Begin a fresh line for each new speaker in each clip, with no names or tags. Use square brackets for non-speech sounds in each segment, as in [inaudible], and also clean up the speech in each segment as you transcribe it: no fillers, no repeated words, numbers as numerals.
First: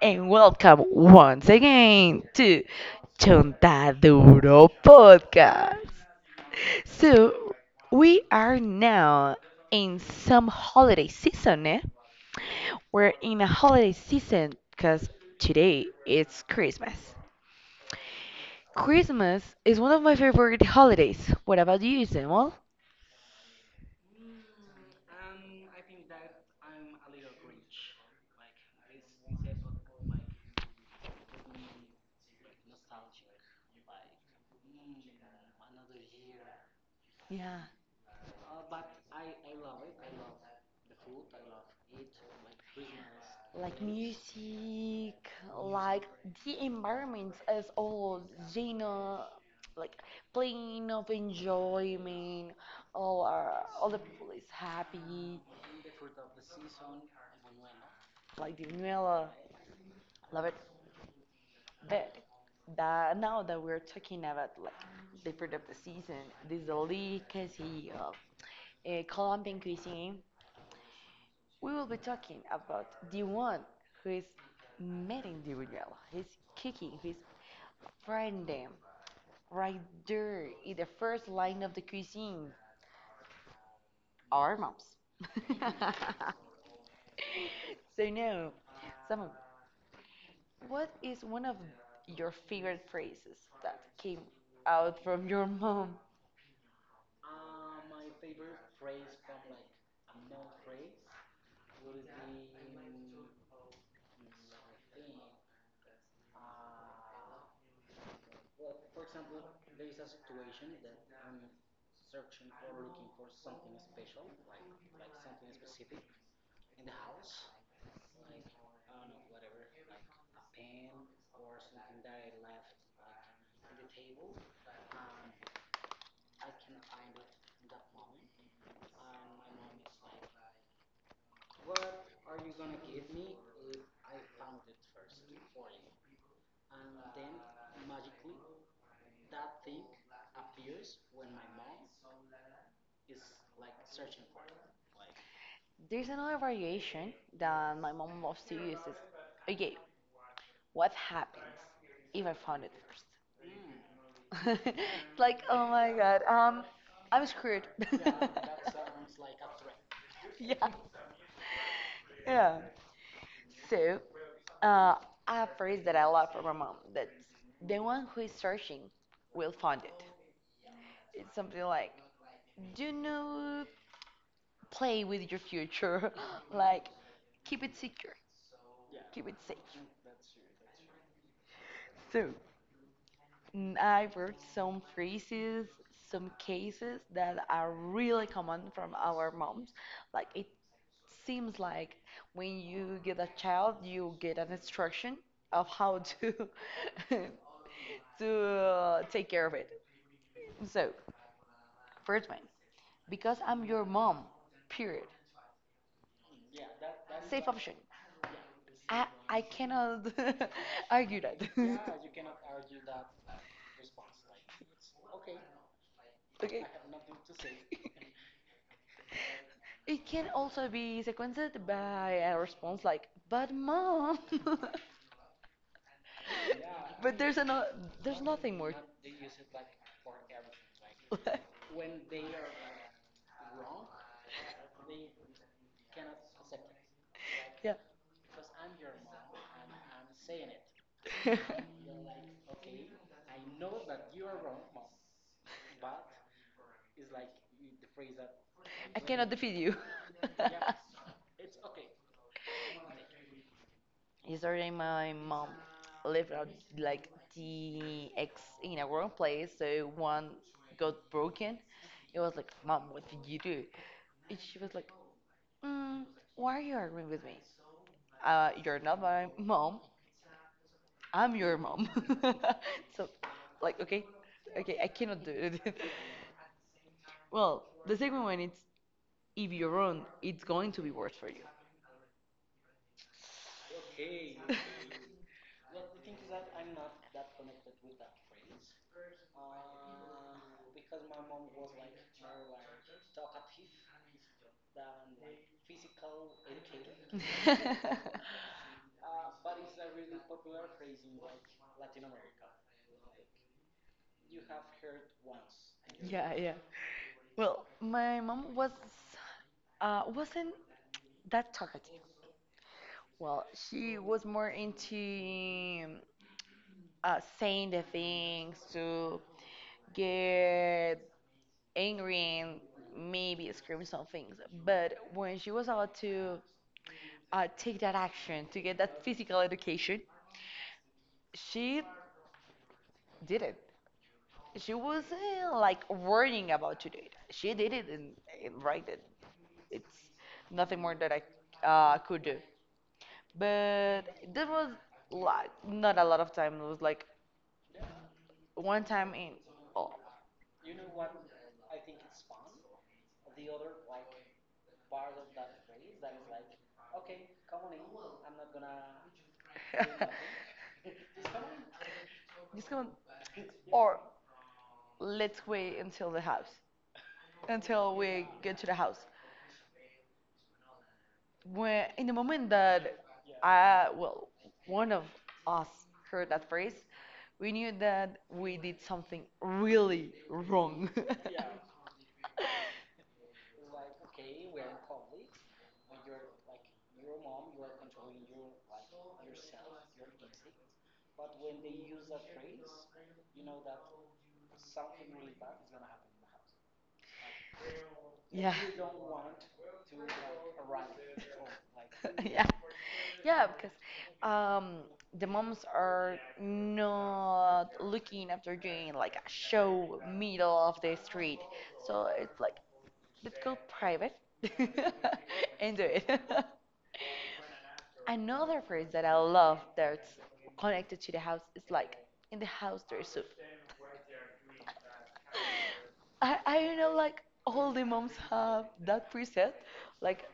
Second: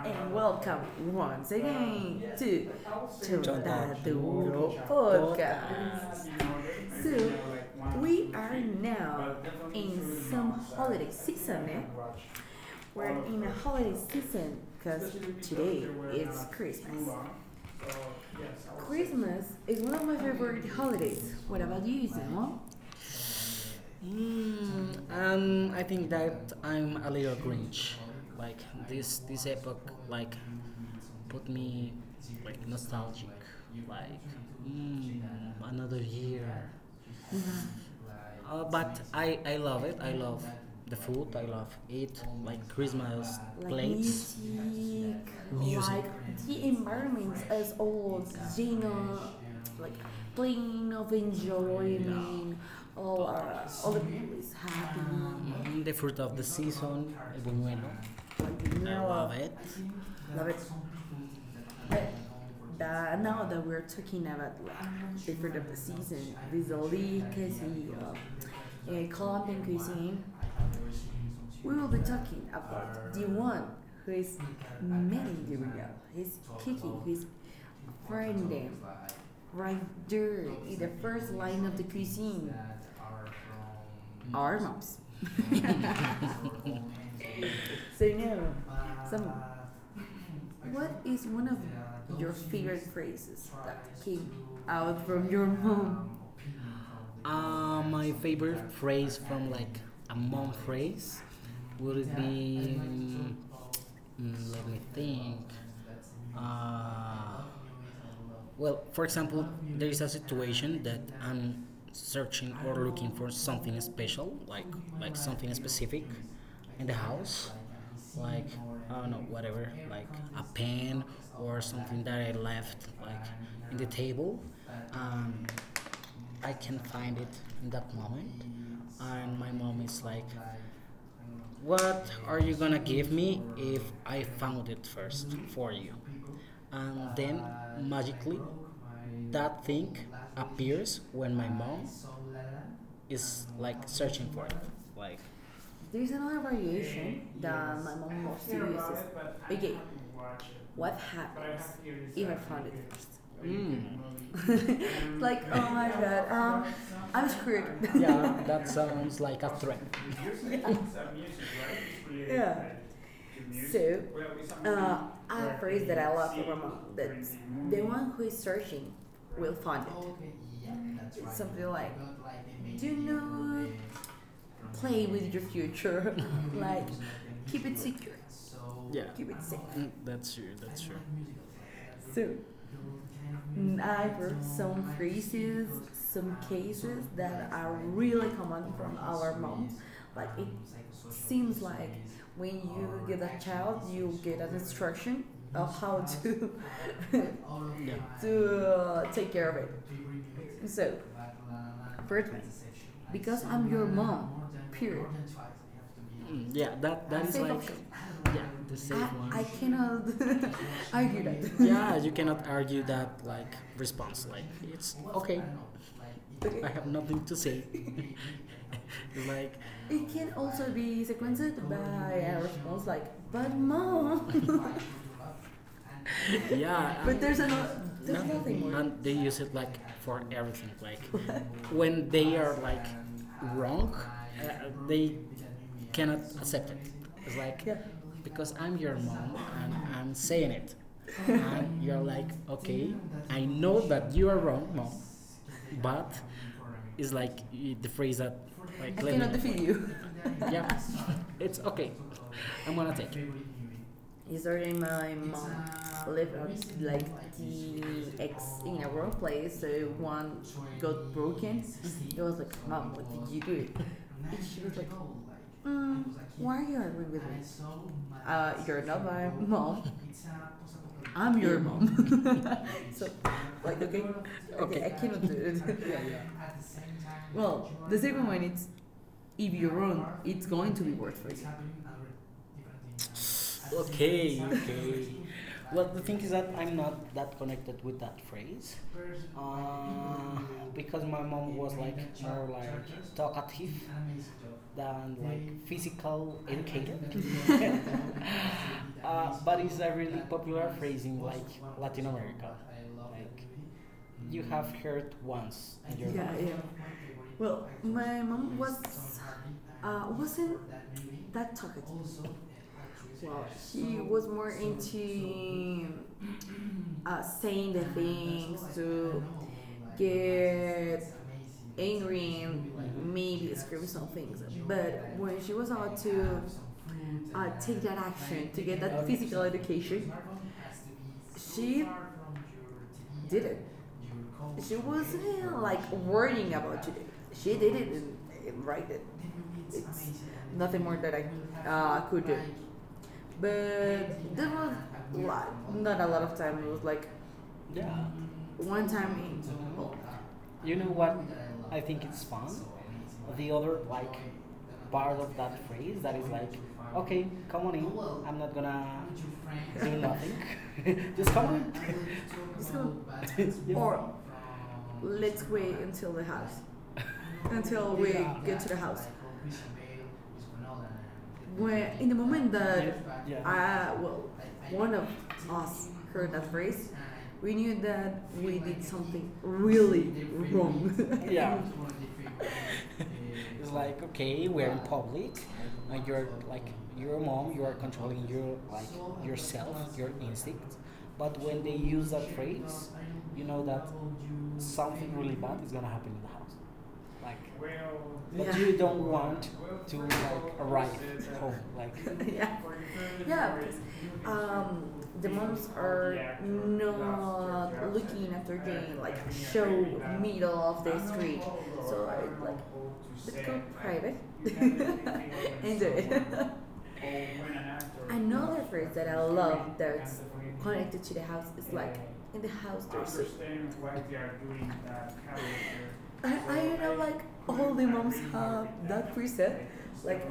and welcome once again to Chontaduro Podcast. So, we are now in some holiday season. Eh? We're in a holiday season because today it's Christmas.
Christmas.
Christmas is one of my favorite holidays. What about you, Samuel?
I think that I'm a little Grinch. Like this episode. Book like put me like nostalgic, like mm, another year.
Yeah.
But I love it. I love the food. I love it. Like Christmas like
Like
plates.
music,
Music, Music.
like
Like
the
the
environment
environment
as
as
all,
old,
you know,
dinner,
like
like
playing
playing
of
of
enjoyment,
enjoyment,
all
all
are
are
all the
all the
people
people
is
is happy.
happy,
The fruit of the season, el buñuelo.
like the
I No,
vanilla,
love it.
love it.
Love it.
But
But
that now
now
that
that
we're
we're
talking
talking
about
about
like
like
the fruit of
different
the
of the
season,
season,
this
Vizoli,
delicacy
Casey,
of Colombian
Colombian
cuisine,
cuisine,
we
we
will
will
be
be
talking
talking
about
about
the
the
one
one
who
who
is
is
meeting the
managing the
real.
real,
He's
he's
kicking,
kicking,
he's
he's
friend
frying
them
them
right
right
there
there
in
in
the
the
first
first
line
line
of the
of the
cuisine.
cuisine.
Our
Our
moms.
moms.
[laughs]
[laughs] [laughs] So
So
now,
now,
some,
Samu,
what
what
is
is one
one
of
of your
your
favorite
favorite phrases
phrases that
that came
came out
out
from
from
your
your mom?
mom? My favorite phrase from like a mom phrase would be mm, let me think uh, well, for example, there is a situation that I'm searching or looking for something special like something specific in the house, like I don't know, whatever, like a pen or something that I left like in the table. Um, I can find it in that moment, and my mom is like, "What are you gonna give me if I found it first for you?" And then magically, that thing appears when my mom is like searching for it, like
There's
there's
another
another
variation
variation, yeah,
that my
that yes. My
mom loves
mom
to
loves to
use. Is
use.
okay,
Okay,
what
what
happens
happens
if I
if I
found it
found it
first?
first?
[laughs] It's like,
Mm. [laughs] Like,
oh my
oh my
God,
god, [laughs]
I'm
I'm
screwed.
screwed. [laughs]
[laughs]
Yeah, that sounds like a threat.
Yeah,
[laughs]
yeah.
Yeah. Yeah.
So,
So,
uh,
uh,
a
a
phrase that I
phrase that
love
I
from my
love from
mom
my mom
that's
that's
the
the
one who is
one who is
searching
searching
will
will
find it.
find it. Okay, yeah,
It's
right.
something
Something
like, do
like do you
not
not
play
play
with your
with your
future.
future.
[laughs]
[laughs]
Like,
Like,
keep it
keep it
secure,
secure. Yeah,
keep it
keep
safe.
it safe. That's true. That's true.
So,
So,
mm, I've
I've
heard
heard
some
some
phrases,
phrases,
some
some
cases
cases
that
that
are
are
really
really
common
common
from
from
our
our
moms.
moms,
Like, it
like it
seems
seems
like
like
when
when
you get
you
a
get a
child,
child,
you get
you
an
get an
instruction
instruction
of
of
how
how
to
to
[laughs]
[laughs]
to
to
take care
take
of it.
care of it.
So,
So,
first one,
first
because
because
I'm your
I'm your
mom,
mom,
period.
period. Yeah, that
Safe
is
option.
like yeah, the
I
safe
I
one. I
cannot
cannot
[laughs]
[laughs]
argue
argue
that.
that. [laughs] Yeah, you
[laughs]
cannot argue that like response. Like it's okay.
Okay.
[laughs] I have nothing to say.
[laughs]
[laughs] Like,
It
it
can
can
also
also
be
be
sequenced
sequenced
by
by
a
a
response
response
like,
like,
but
but
mom.
mom.
[laughs]
[laughs]
[laughs]
Yeah.
But there's
There's No,
nothing more.
nothing more. And they use it like for everything. Like
[laughs]
[laughs] when they are like wrong, they cannot accept it. It's
Yeah.
like
[laughs]
yeah. Because I'm your mom and I'm saying it. [laughs] And you're like, okay, I know that you are wrong, mom, but it's like the phrase that
I
like I
cannot
cannot
defeat
defeat
you.
you.
[laughs]
[laughs] Yeah, it's okay. I'm gonna take it. It's
Yesterday,
already
my
my
mom
mom
lived
left
out like
like
the
the
ex
ex
in a
several
wrong place,
places. So
so one
one
got
got
broken.
broken.
It
It
was
was
like,
like,
Mom,
Mom,
what
what
did you
did you
do?
do?
And
And
she
she
was
was
like,
like,
mm,
mm,
why are
why are
you
you
arguing
arguing
with
with
me?
me?
You're
You're
not
not
my
my
mom,
mom.
I'm
I'm
your
your
mom. [laughs]
mom.
So,
[laughs] So,
like, okay,
like, okay,
okay, I
okay, I
cannot do
cannot do
it.
it. [laughs] Yeah,
[laughs]
yeah.
Well, the
Well,
second
the
one it's
second one it's
if you
if
run,
you
it's
run,
going to be
it's
worse
going
for
to be
you.
worth for you.
[laughs]
Okay, okay. [laughs] Well, the thing is that I'm not that connected with that phrase uh, because my mom was like more like talkative than like physical educator. [laughs] But it's a really popular phrase in like Latin America. Like you have heard once.
Yeah, yeah.
Yeah.
Well,
Well,
my
my
mom was
mom was
wasn't
wasn't
that
that
talkative.
talkative.
Well,
Well,
she
he
was more
were
into um,
into us
saying the things
things
to
to
get
get
angry
angry
and
and like
maybe
maybe
scream some
small
things.
things.
But
But
when she
when she
was
went
about to
to
take that
that
action to get that physical
actual
education,
education,
she
she
did
did
it.
it.
She wasn't like worrying
Worrying
about
about
to do
today,
it. She
she
did
did
it
it
and
and I
right it.
did. It's
It's nothing more that
that
I
I
could
could
do.
do.
But
Uh,
there
there
was
was a
like
lot.
not a lot of time. It was
It was
like
like yeah.
one
One
time in
time.
oh.
Well, you know what? I think it's fun. The other like part of that phrase that is like, okay, come on in. I'm not gonna do
[laughs]
nothing. [laughs] Just come on.
Just
[laughs]
come
Just
on,
come to [laughs] yeah.
or
Or
let's
let's
wait
wait
until the
until the
house
house.
until
So
we
we yeah.
get to the
The
house.
house.
When in
Where
the
in the
moment
moment
that
that
I well
well,
one of
one of
us
us,
heard that phrase,
race,
we
we
knew
knew
that
that
we
we
did
did
something
something
really
really
wrong.
wrong. [laughs]
[laughs]
Yeah. [laughs] It's like okay, we're in public, and you're like your mom, you are controlling your like yourself, your instincts. But when they use that phrase, you know that something really bad is gonna happen in the house. Like,
Yeah.
but yeah. You don't
[laughs]
want to like arrive at home. Like,
Yeah.
yeah,
Yeah,
yeah.
because um
Um,
the
the
moms
moms
are
are
not
not
looking
looking
after
after
doing
them,
like
like
a
show
show middle
middle
of
of
the
the
street.
street.
So
So
it's
I
like
like,
let's
let's
go
go
private
private.
[laughs] and do it.
[laughs]
[laughs]
I
Another
know
phrase that I love
love that
that's connected to the
the
house
house
is
is
like,
like
in the house there's soup.
monsters. [laughs]
[laughs] I do know, like,
Like
all
all
the
the
moms
moms
have
have
that
that,
preset.
like
Like,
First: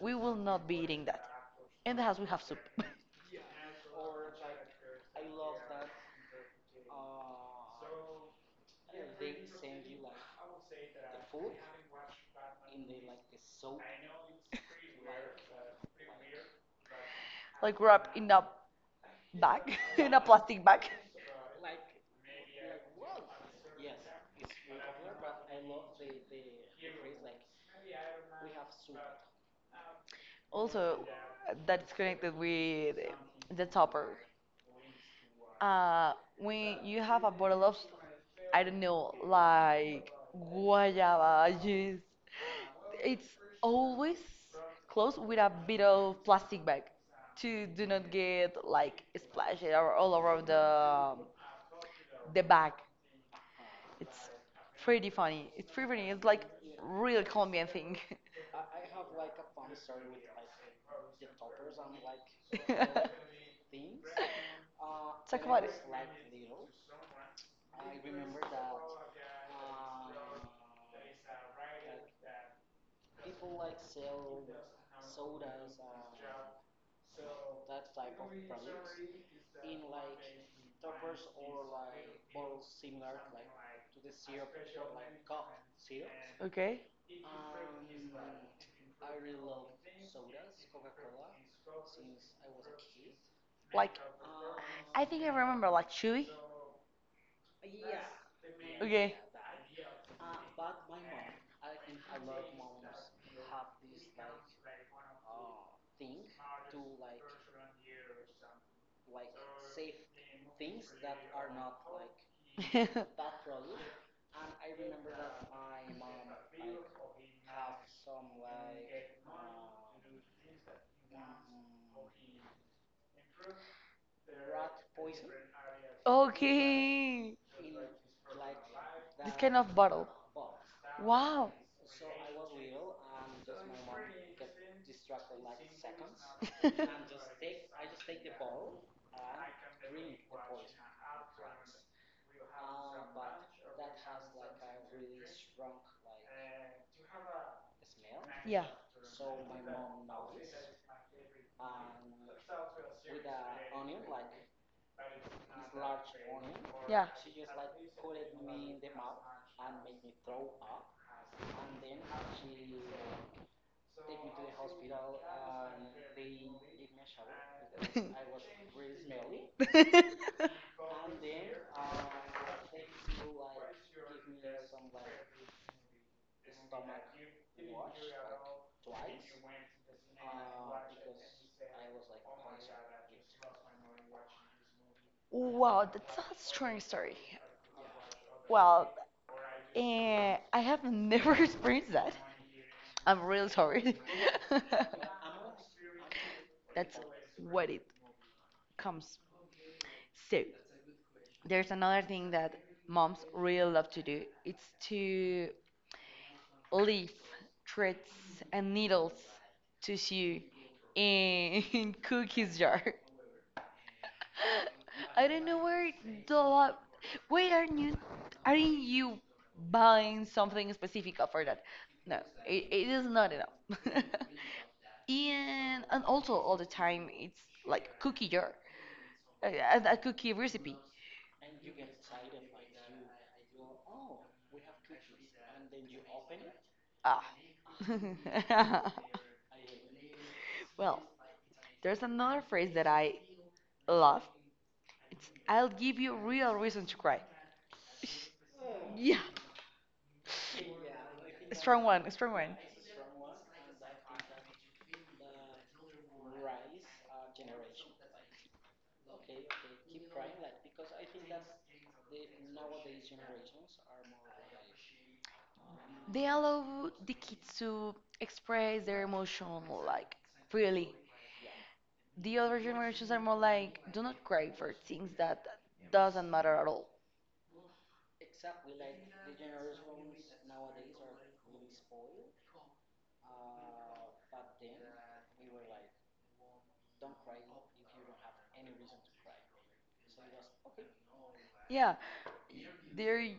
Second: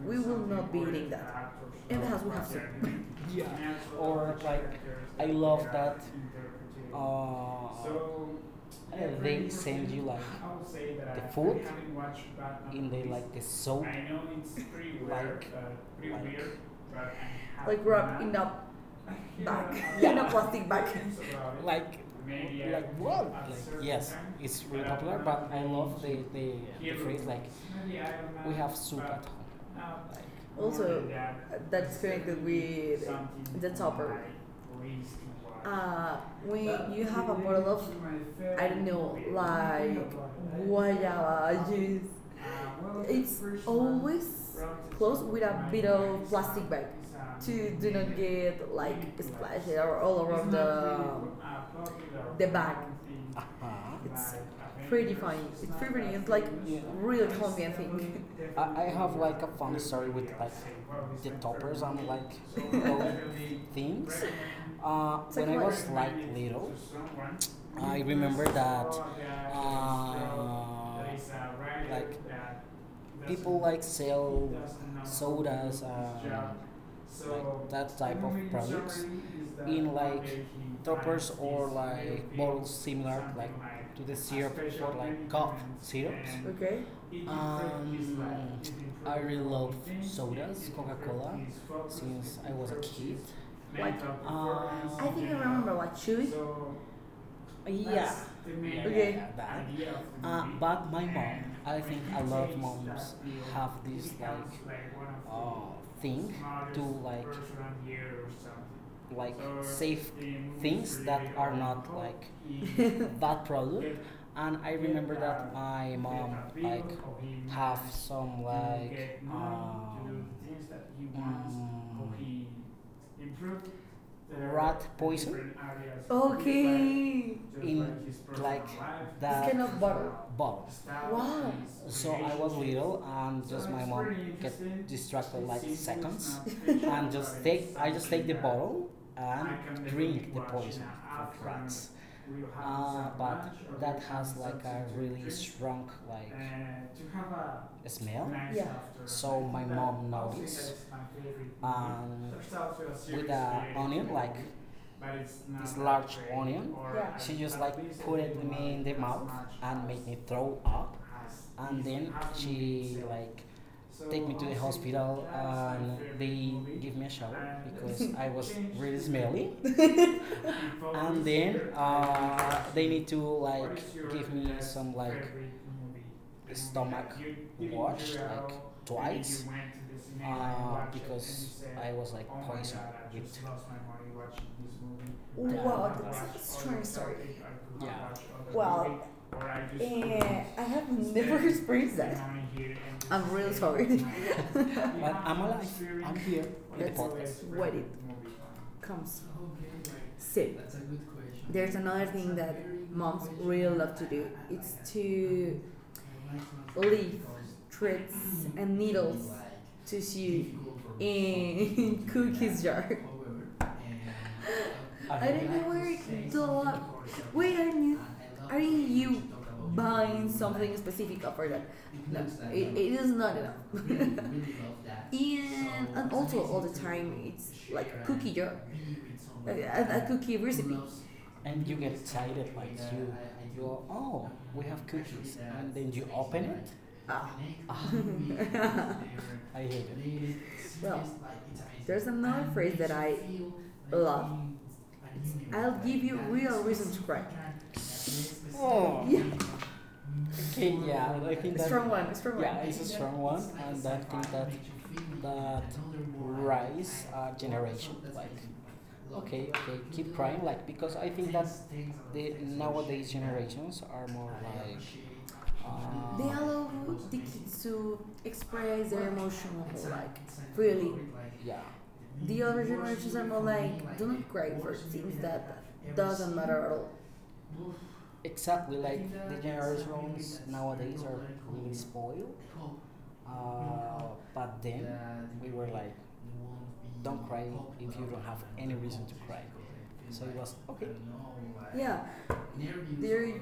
we will not be eating
beating
that. In
in
the
the
house,
house
we
we
have
have
soup.
soup. [laughs] Yeah. Or like I love that uh, uh, they send you like the food in the like the soap [laughs] like like
[laughs]
[laughs]
Like, wrapped in a bag, [laughs] in a plastic bag.
like like what like yes it's really popular but I love the phrase like we have soup at home like Also,
Also, that's connected with
the
the
topper.
topper.
I when
When
you
you have a bottle of,
Those
I don't know,
I
like
don't
guayaba
like use,
juice, it's
it's
always
always close
closed with a bit of plastic bag
to
to
do
do
not
not get
like
like
splash
splashed
it
or
or
all
all around
around
the
the bag.
back. It's
It's
pretty
pretty
funny.
funny.
It's
It's pretty funny.
it's
It's
like
like
real
real
calm. I
Colombian thing.
think.
[laughs]
I have like a fun story with like the toppers and like those [laughs] things.
Talk
When I
about it.
was like little, I remember that uh, like people like sell sodas, like that type of products in like toppers or like bottles similar like to the syrup or like cough syrups. Okay.
Okay.
Um, I really love sodas, Coca Cola, since I was a kid. Like,
Like I think
I-
I remember like
think
Chewy.
yeah. Okay.
Okay.
The idea but my mom, I think a lot of moms have this like thing to like like So, save things that really are not like [laughs] that product. And I remember that my mom like have some like get money um, mm, rat poison?
[laughs]
In
Okay.
like
This kind
the
of bottle.
ball. Wow.
Wow.
So I was little and just my mom get distracted like seconds [laughs] and just
[laughs]
take I just take the bottle and drink the poison of rats. But that has like a really strong like smell. Nice yeah.
Yeah.
So my mom I'll say noticed. And a with the onion, like this large onion,
Yeah.
yeah. She just like least put it me in like the mouth and made me throw up. And then she like So take me to the hospital and they give me a shower because [laughs] I was
[laughs]
really smelly and then they need to like give me some like stomach wash like twice because I was like poisoned with Ooh.
Wow, that's a strange story.
Yeah. Well,
Well,
And,
eh, I have never [laughs] experienced that.
uh,
I'm real sorry.
but I'm alive. I'm here in the
[laughs] That's
That's what
what
it
it comes.
So,
So,
that's a good question. There's
there's
a
another
thing
thing
that
that
moms
moms really
really
love to do.
it's
It's
to
to
leaves
leave threads
and
and needles
needles to
to sew
in
in [laughs]
cooking.
cookies jar. [laughs]
[laughs] I
I
don't
don't
know
know
where
where
it
the
go
lo-
wait,
wait are not you
are
aren't
you
you
but
buying something specific for that?
no,
No,
it,
it,
it
it
is
is
not.
not enough. [laughs]
[laughs] Yeah,
And also all the
I
time
mean,
it's
it's
like cookie jar, a,
a
a cookie
recipe.
recipe.
And you get excited like you are, oh, we have cookies. And then you open it. [laughs]
Ah.
[laughs] I
[laughs]
hate it.
Well,
Like there's
there's
a no. I
another phrase that I love. It's I'll
will give
give
you a
you
real
real
reason
reason
to
to
cry.
cry.
Oh. Yeah.
Yeah.
Okay, yeah, I think
A
that from
strong one, a strong
yeah,
one.
it's a strong one, and I think that that rise a generation. Like, okay, okay, keep crying, like because I think that the nowadays generations are more like, they
They
allow
allow the
the kids
kids
to
to express their emotion like
really
freely.
yeah, the
The other
other generation
generations are more like
like
do
don't
not cry for things
since
that
that, the
doesn't matter at all.
Exactly, like the generations nowadays are really spoiled. Uh, but then we were like, don't cry if you don't have any reason to cry. So it was okay.
Yeah,
Yeah, they're
they're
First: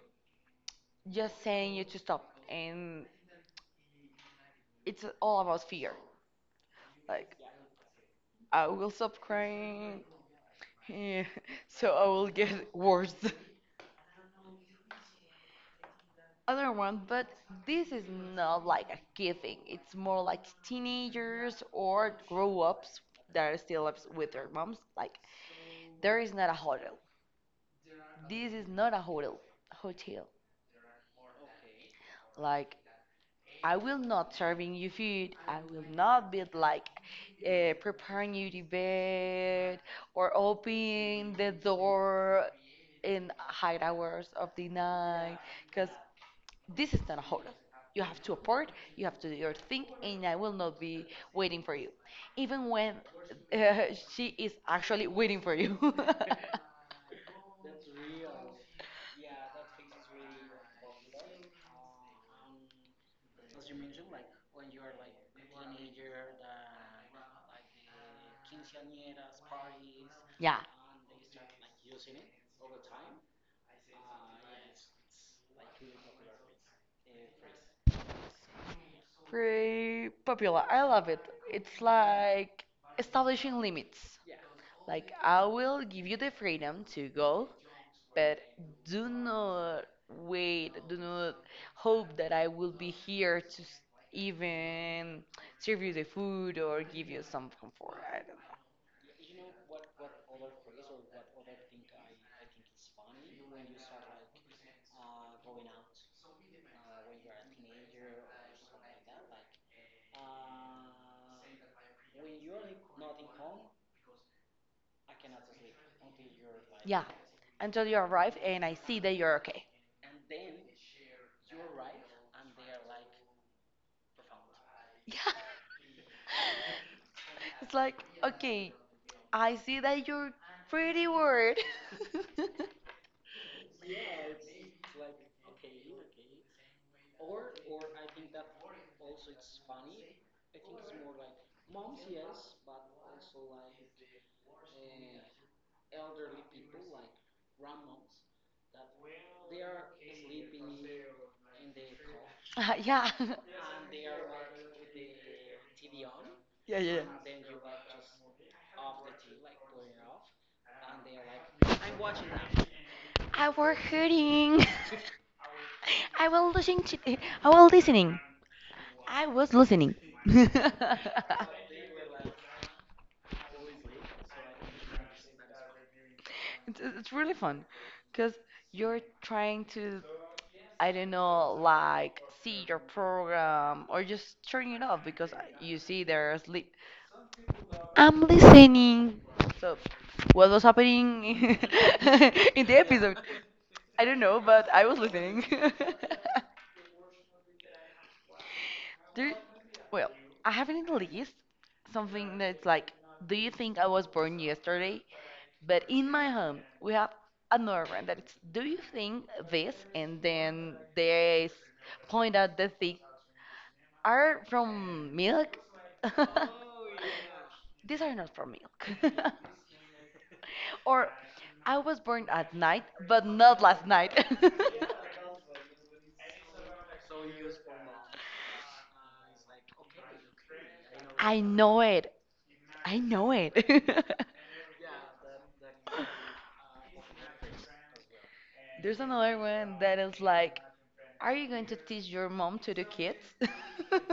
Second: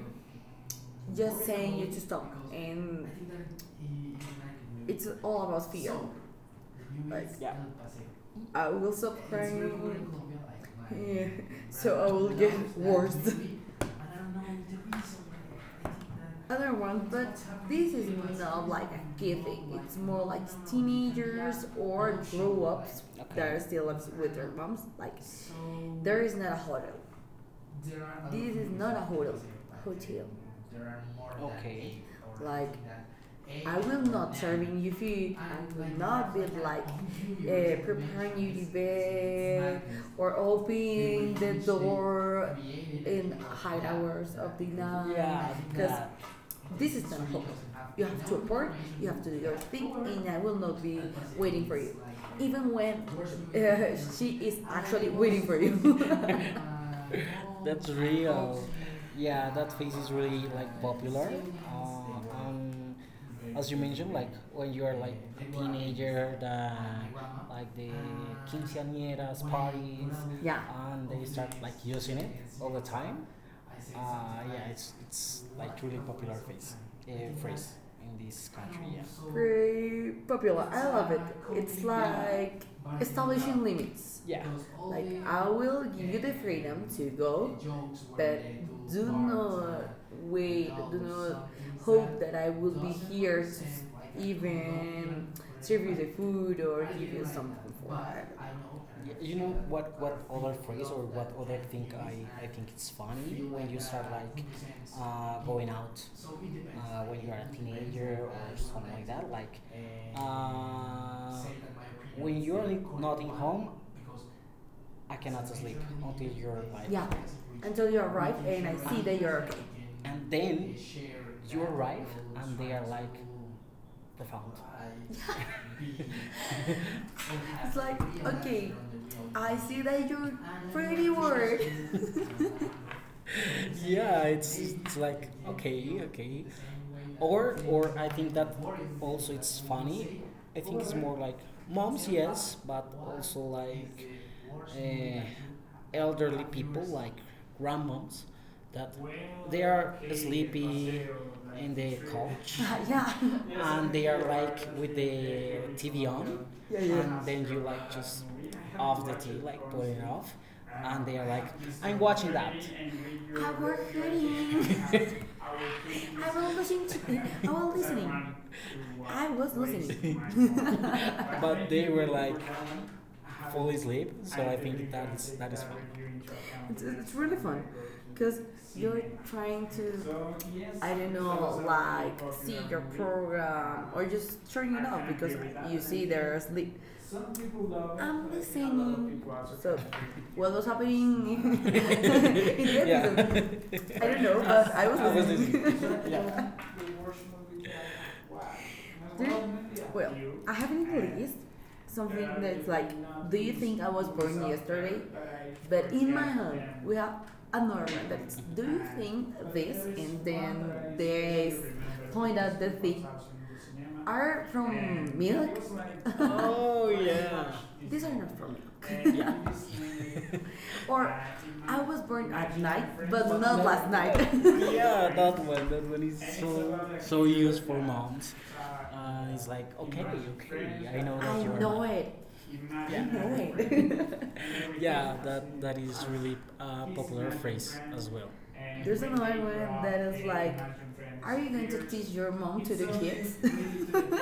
just
just
saying
saying
you
you to
to
stop
stop and
and
it's
it's
all about
weird.
fear.
Like
Like
yeah.
I will stop crying. Yeah, [laughs] so I will
I
get
get
worse. [laughs]
worse. [laughs] Other
Other
one,
one, but
but this
this
is
is
not
not
like
like a
a kid
kid thing.
thing. It's
It's
more
more
like
like
teenager.
teenagers or grown-ups
Okay. There
that are
is,
still lives
with,
with their moms. Like
there
there
is
is
not
not
a
a
hotel.
hotel.
This
This
is
is
not
not
a
a
hotel.
hotel. Hotel.
Okay. Like,
Like
I
I will
will
not
not
serving
bring you
you
food.
food. I
I
will
will not
not be
uh,
like preparing
you
you the
debate
bed or
in
opening the
the
door
Uh,
in high hours of the night
yeah. Because
because
that.
this is not a hotel.
You
You have
have to
to
report.
apart,
You
you
have
have
to
to do
do
your
big
thing, and I
in
will
will
not
be
be
waiting.
waiting for you. Even
Even
when
uh,
uh, [laughs]
she
she is
is actually
actually waiting
waiting
for
for you.
you. [laughs]
[laughs] That's real. Yeah, that phase is really like popular. Uh, um, as you mentioned, like when you are like a teenager, the like the quinceañeras parties,
Yeah,
yeah. And they start like using it all the time. Yeah, it's like really popular phase phrase in this country. Yeah. Very
very
popular.
popular. I love it.
It's
It's
like
like
establishing
establishing
limits.
limits.
Yeah. Like
Like, I
I'll
will give
give you
you
the
the freedom to go,
YouTube, but
but
do
do
not
not
wait,
wait,
do
do not
not
hope
hope
that I will
me
be
here
here to s-
even
even
serve
serve
you
you
the
the
food
food
or
or
give
give
you
you some
something for
comfort. I
it.
don't know.
You know, what other phrase or what other thing, I think it's funny when you start like going out, when you are a teenager or something like that, like uh, when you're not in home, I cannot sleep until you arrive.
Yeah,
Yeah.
until you arrive and
And
I
I
see
see.
that you're okay. [laughs]
And then you arrive and they are like profound.
Yeah.
Yeah. [laughs] It's
It's
like,
like,
okay,
okay,
I'm
I see that you're
your
pretty worried.
friend.
[laughs]
[laughs] [laughs] Yeah, it's like okay, okay. Or I think that also it's funny. I think it's more like moms, yes, but also like uh, elderly people, like grandmoms, that they are sleepy in the couch. [laughs]
Yeah,
Yeah.
[laughs]
And they are like with the TV on. Yeah,
yeah,
yeah. And then you like just off the TV, like put it off, and they are like, I'm watching that.
I was hurting.
[laughs]
[laughs] I was listening to. I was listening. I was listening. [laughs]
But they were like fully asleep, so I think that is fun. It's,
It's,
it's
it's really
really fun
fun because
because you're
you're
trying
trying to,
to
I don't know,
like
like
see
see
your
your
program
program
or
or just
just
turn
turn it
it off
off because
because
you
you
see
see
they're
there's. Are
asleep.
I'm
I'm listening.
listening.
So,
So,
well,
what was happening [laughs] in the
[laughs]
episode? I don't
I.
know, but I was listening. [laughs]
It. [laughs]
There,
Well,
well,
I
I have in
haven't
the
released
list
something
something
that's
that's
like,
like,
do
do
you?
you think I was born yesterday?
But
But
in
in
my
my
home
home,
we
we
have
have
a
another
normal
one that
that's
it's,
do
do
you
you think
think
this?
this, and
And then
then
they
they
s-
point
point
out
out
the
the thing
thing are
are
from
from
milk.
milk.
[laughs]
[laughs]
Oh yeah. These
These are
are
not
from
from milk.
milk. [laughs]
[laughs] Or
Or,
I was born at night, but
but
not last night. [laughs]
yeah, that one. That one is so used for moms. It's like okay, okay, I know
I
that.
know it. I
Yeah,
know it. [laughs]
yeah, that is really a popular phrase as well. There's
There's
another
another
one
one
that
that
is
is
like,
like,
are
are
you
you
going
going to
to teach
teach
your
your
mom
mom
to
to
the
do kids?
kids?
[laughs]
[laughs]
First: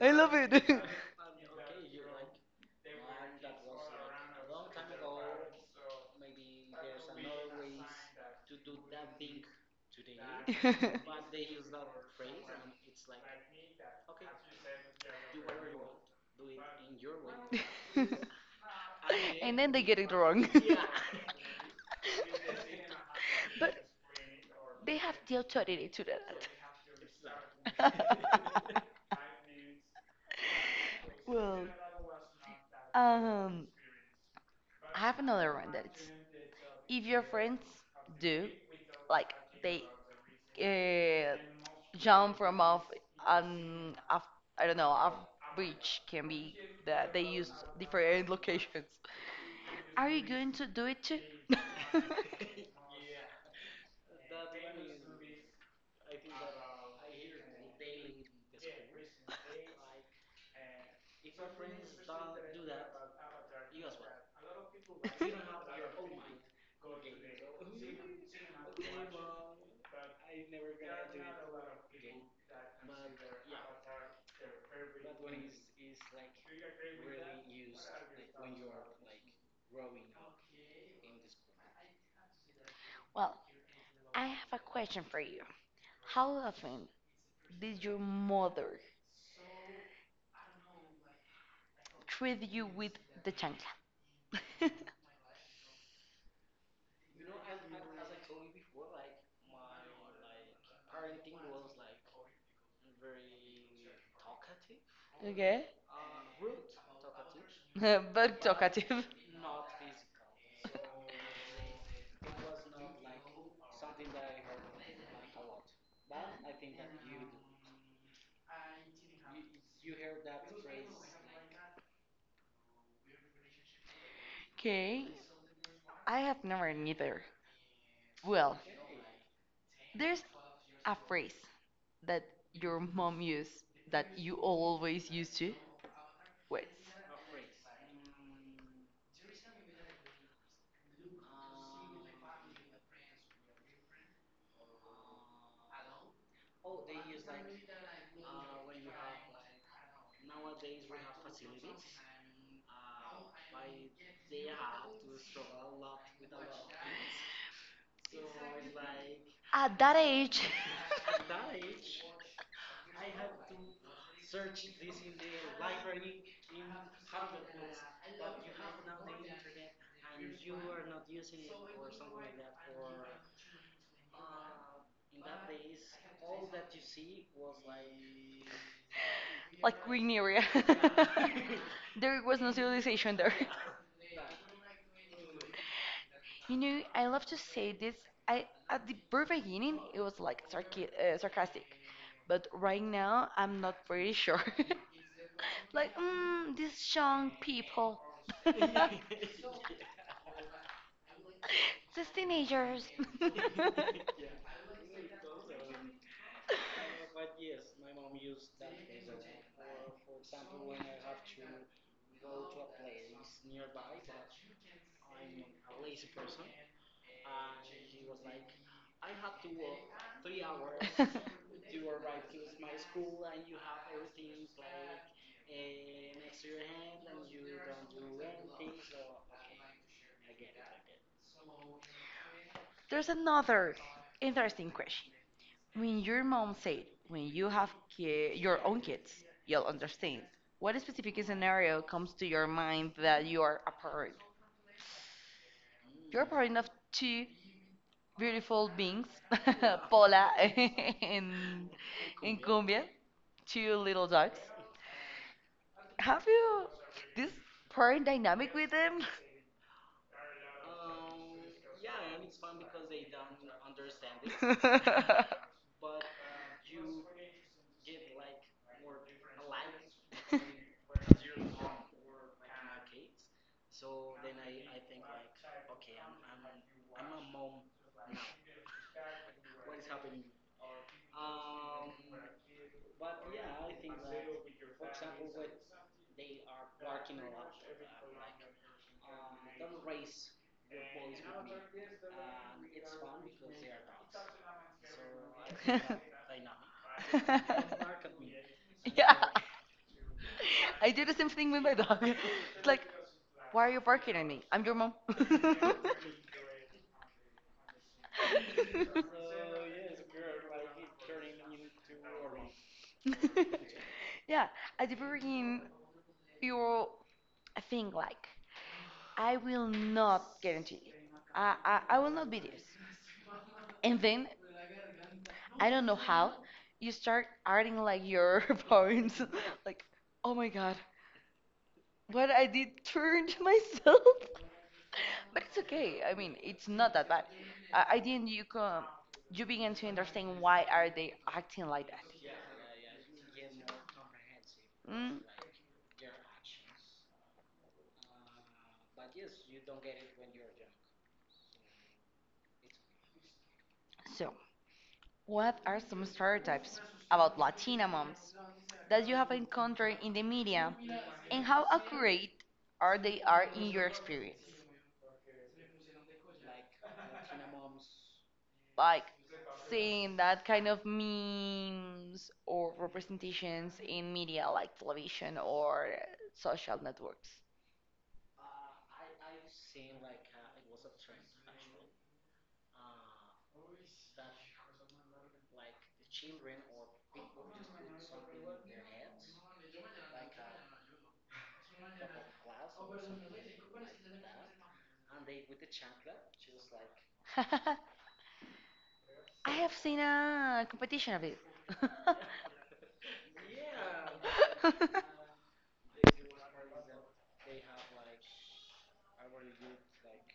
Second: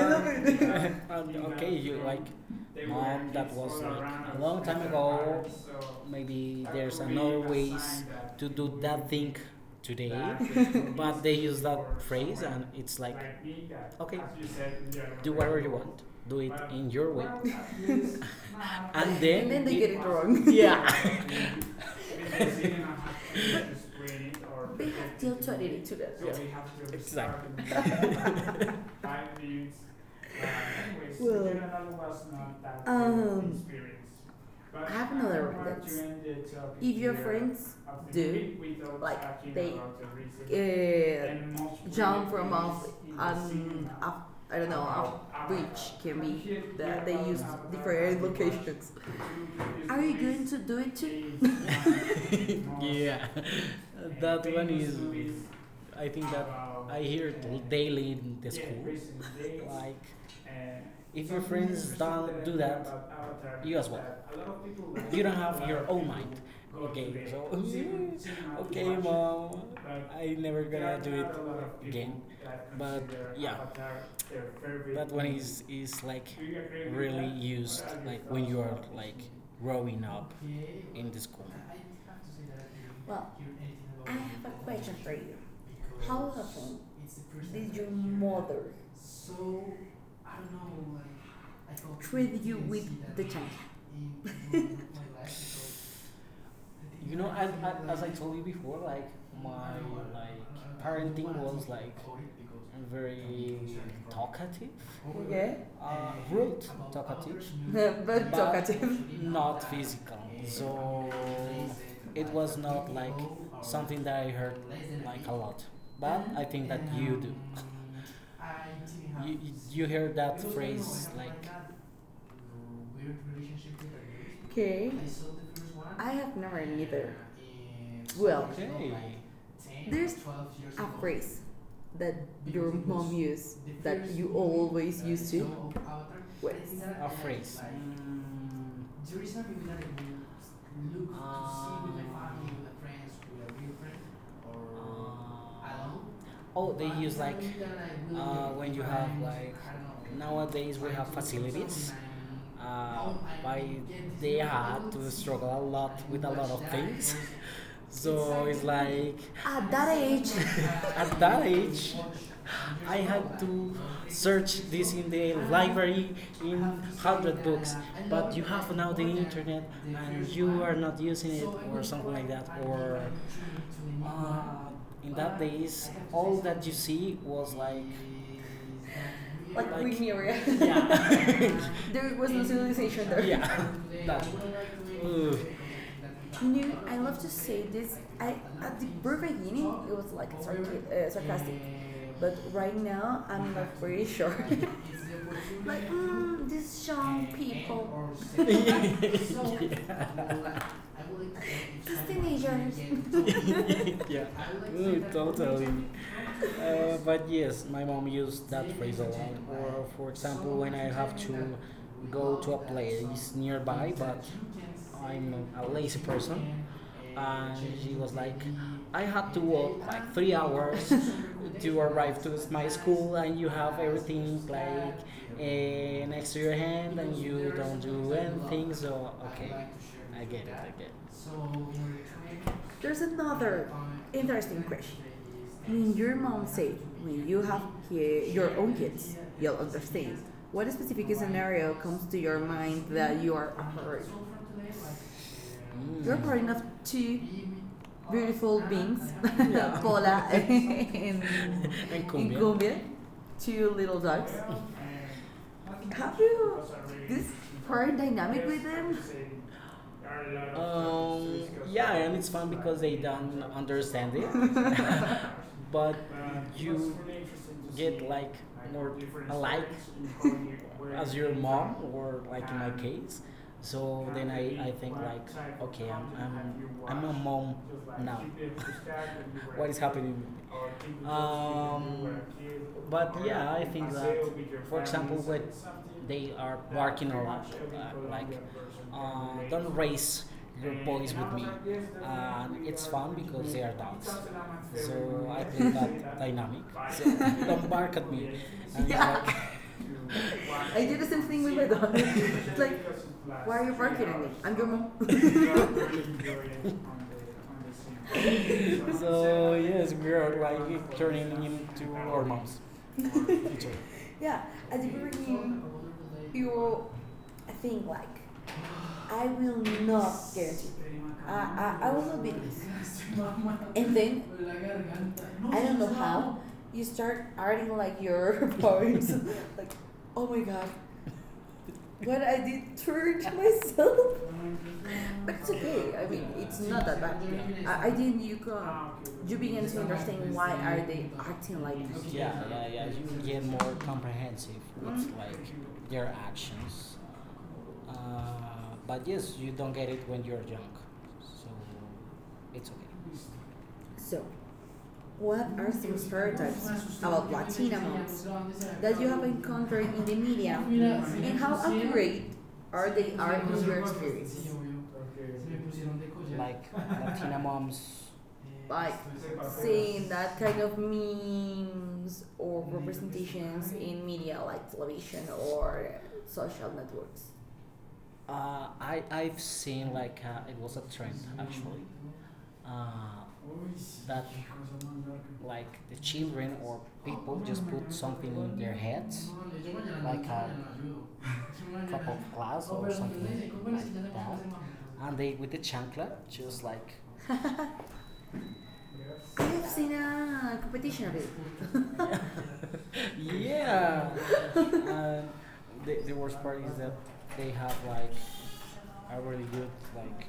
I love it. [laughs]
I. [laughs] Okay, you like mom that was like a long time ago. Maybe there's another ways to do that thing today, [laughs] but they use that phrase and it's like,
[laughs]
okay, do whatever you want, do it in your way. [laughs] And
And then they
then
get it wrong.
[laughs] yeah.
[laughs] But they
[laughs]
have the authority
Related to
to do
that. Exactly.
that. [laughs]
Anyways, well, we
Well,
another lesson on that
um,
experience. But
I
I
have another
learned
one that's
that if
if
your
your friends
friends
do,
do,
like
like, they,
they
about
uh,
uh, jump
jump from off
weeks in the
off
cinema,
I don't know off
outreach
bridge
can
can be
be that
that
they
they
use
use
different
different [laughs] locations.
locations. Are
Are
you
you
going
going
to
to
do
do
it
it too?
too?
[laughs]
[laughs] [laughs] Yeah. That one is, I think that I hear it daily in the yeah, school. [laughs] Like, if your friends don't do that, you as well. Like, you don't have your own mind. Okay, so, [laughs] okay, mom, but I never gonna do it again. But, yeah. That one is like really used, like when you are like growing up in the school. Well,
Well,
I
I
have
have
a
a
question
question
for
for
you.
you. How
How often
often did
did
your
your mother
mother treat
treat
you
you
with
with
the chancla. [laughs]
[laughs] you know, as I told you before, like my like parenting was like very talkative,
Okay.
rude talkative.
[laughs] But talkative.
[laughs] Not physical. So it was not like something that I heard like a lot. But I think that you do. [laughs] you, you hear that phrase like okay.
Okay.
I
I have never
don't either.
neither.
Well,
Well,
okay. There's
there's
a
a phrase
phrase
that
your
your
mom
mom
used
used that
that
you
you always
always
used
used
to?
to.
What?
Wait.
A phrase. The reason we will not look to see with my family, with my friends, with a real friend, or alone. Oh, they use like way when you have, like, nowadays we have facilities. Something, I but they had to struggle a lot with a lot of things. [laughs] So it's like
At that
age,
age, [laughs]
[laughs] at
at
that
that
age,
age.
I had to search this in the library in hundred books. But you have now the internet, and you are not using it, or something like that. Or uh, in that days, all that you see was like.
[laughs]
Like,
Like
Like- we
green
knew.
area, [laughs]
[laughs]
there
There was
was no
no
civilization
solution.
there.
Yeah, [laughs] that. Ugh.
You
You
know,
know,
I
I
love
love
to
to
say
say
this.
this. I
I at
at
the
the
very
very beginning,
beginning it
it
was
was
like
like a
sarca
circus
sarcastic,
plastic.
but
But
right now I'm
I'm
not
like,
pretty sure. [laughs]
[laughs]
Like,
like
these
these
young
young
people,
people, [laughs]
[laughs]
[laughs]
these
yeah. These
teenagers.
teenagers. [laughs] [laughs] Yeah, mm, totally. But yes, my mom used that phrase a lot. Or, for example, when I have to go to a place nearby, but I'm a lazy person, and she was like, I had to walk like 3 hours [laughs]
[laughs]
to arrive to s- my school, and you have everything like eh, next to your hand, and you don't do anything. So okay, I get it. I get
There's
it.
another interesting
Interesting question.
question. When
When
your
your mom
mom
said,
said, when
when
you
you
have
have here
ki your
your
own
own
kids,
kids, you'll
you'll understand.
understand. What
What
specific
specific
is an
scenario
comes
comes to
to
your
your
mind
mind
that
that
you
you are
are a
worried?
parent?
Mm. You
You're part of
have
two
two beautiful
beautiful beings,
beings. Yeah. [laughs]
[laughs]
Paul
Pola [laughs]
and [laughs] in
and
cumbia.
Cumbia,
Cumbia,
two
two
little
little
dogs.
dogs. [laughs]
Have you this
This part
parent
dynamic
dynamic
with
with them?
Yeah, and it's fun because they don't understand it. [laughs] But you get like more alike [laughs] as your mom or like in my case, so then I think like okay I'm a mom now. [laughs] What is happening? um but yeah, I think that for example with they are barking a lot, like don't race your boys with me, and it's fun because they are dogs. So I
[laughs]
play that [laughs]
[laughs]
dynamic. So don't
[laughs]
bark at me. And
Yeah.
I
I do the same thing
think we
with my
were
dog.
done. [laughs]
[laughs] It's
It's
like,
like,
why are
why
you barking at
didn't we?
me? I'm
I'm
your
your
mom.
mom.
[laughs]
[laughs] [laughs] So yes, we are like turning into our moms. [laughs]
Yeah,
Yeah,
at the
as if we were
beginning,
in.
you're
You, I
think
think,
like,
like,
I
I
will
will
not
not
guarantee.
guarantee.
I
I
will
was
not be this.
obese.
And
And
then
then, I
I don't
don't
know
know
how.
how,
You
you
start
start
adding like your
[laughs]
[laughs]
poems
points. [laughs]
like,
Like, oh
oh
my
my
god,
god,
what
what
I
I
did
did
turned [laughs]
to
myself.
myself. [laughs]
But
But
it's
it's
okay.
okay,
I
I
mean,
mean,
it's
it's
not
not
that
that
bad.
bad. Yeah.
I,
I,
I
I not
didn't. You
you
come.
can, you
You begin
begin
to
to
understand
understand why
why are
are
they
they
acting
acting
like
like
that.
that. Yeah, yeah, yeah. You get more comprehensive with
Mm.
mhm. Like their actions. Uh, but yes, you don't get it when you're young, so it's okay. So,
So,
what
what
are
are
some
some
stereotypes
stereotypes
about
about
Latina
Latina
moms
moms
that
that
you
you
have
have
encountered
encountered
in
in
the
the
media,
media, and
and how
how
accurate
accurate
are
are they
they are
are in
in
your
your
experience?
experience? Like Latina moms. Like
Like
seeing
seeing that
that kind
kind
of
of memes
memes or
or representations
representations in
in media
media
like
like television
television or
or social
social networks.
networks. I've seen like it was a trend actually. Uh, that like the children or people just put something in their heads, like a cup of glass or something like that, and they with the chancla just like
[laughs] I
you've
have seen
seen
a competition of it.
it.
[laughs]
[laughs] Yeah. And the worst part is that they have like a really good like.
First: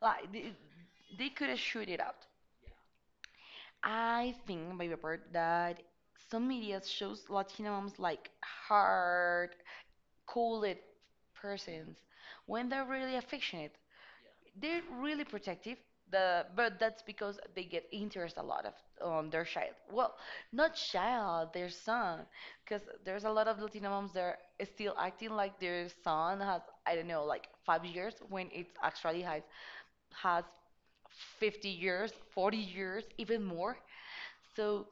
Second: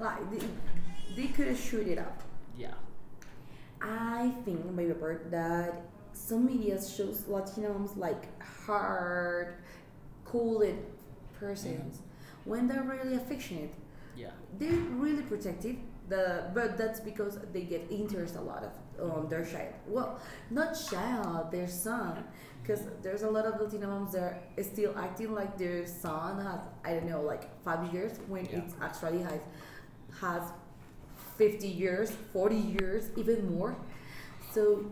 Like,
Like they
they
could
shoot
shoot
it.
it out.
Yeah. I
I
think
think by
maybe
report that
some
some
media
media shows
shows
Latina
Latino
moms like hard,
cooled
cold persons
persons.
when they're
Mm-hmm. Really
really
affected.
affectionate
Yeah. They're
they're
really
really protective.
protected
The but that's because
because they
they get
get
interest
interested
a lot of on their child. Well, not
about
child,
their
their son,
son.
because
Because there's
there's a lot of Latino moms
moms
that are
that are
still
still
acting
acting
like
like
their son has I don't know like five
5 years
years
when
when
yeah,
it
it's
actually has
50
50 years,
years,
40
40
years,
years,
even
even more.
more. So
So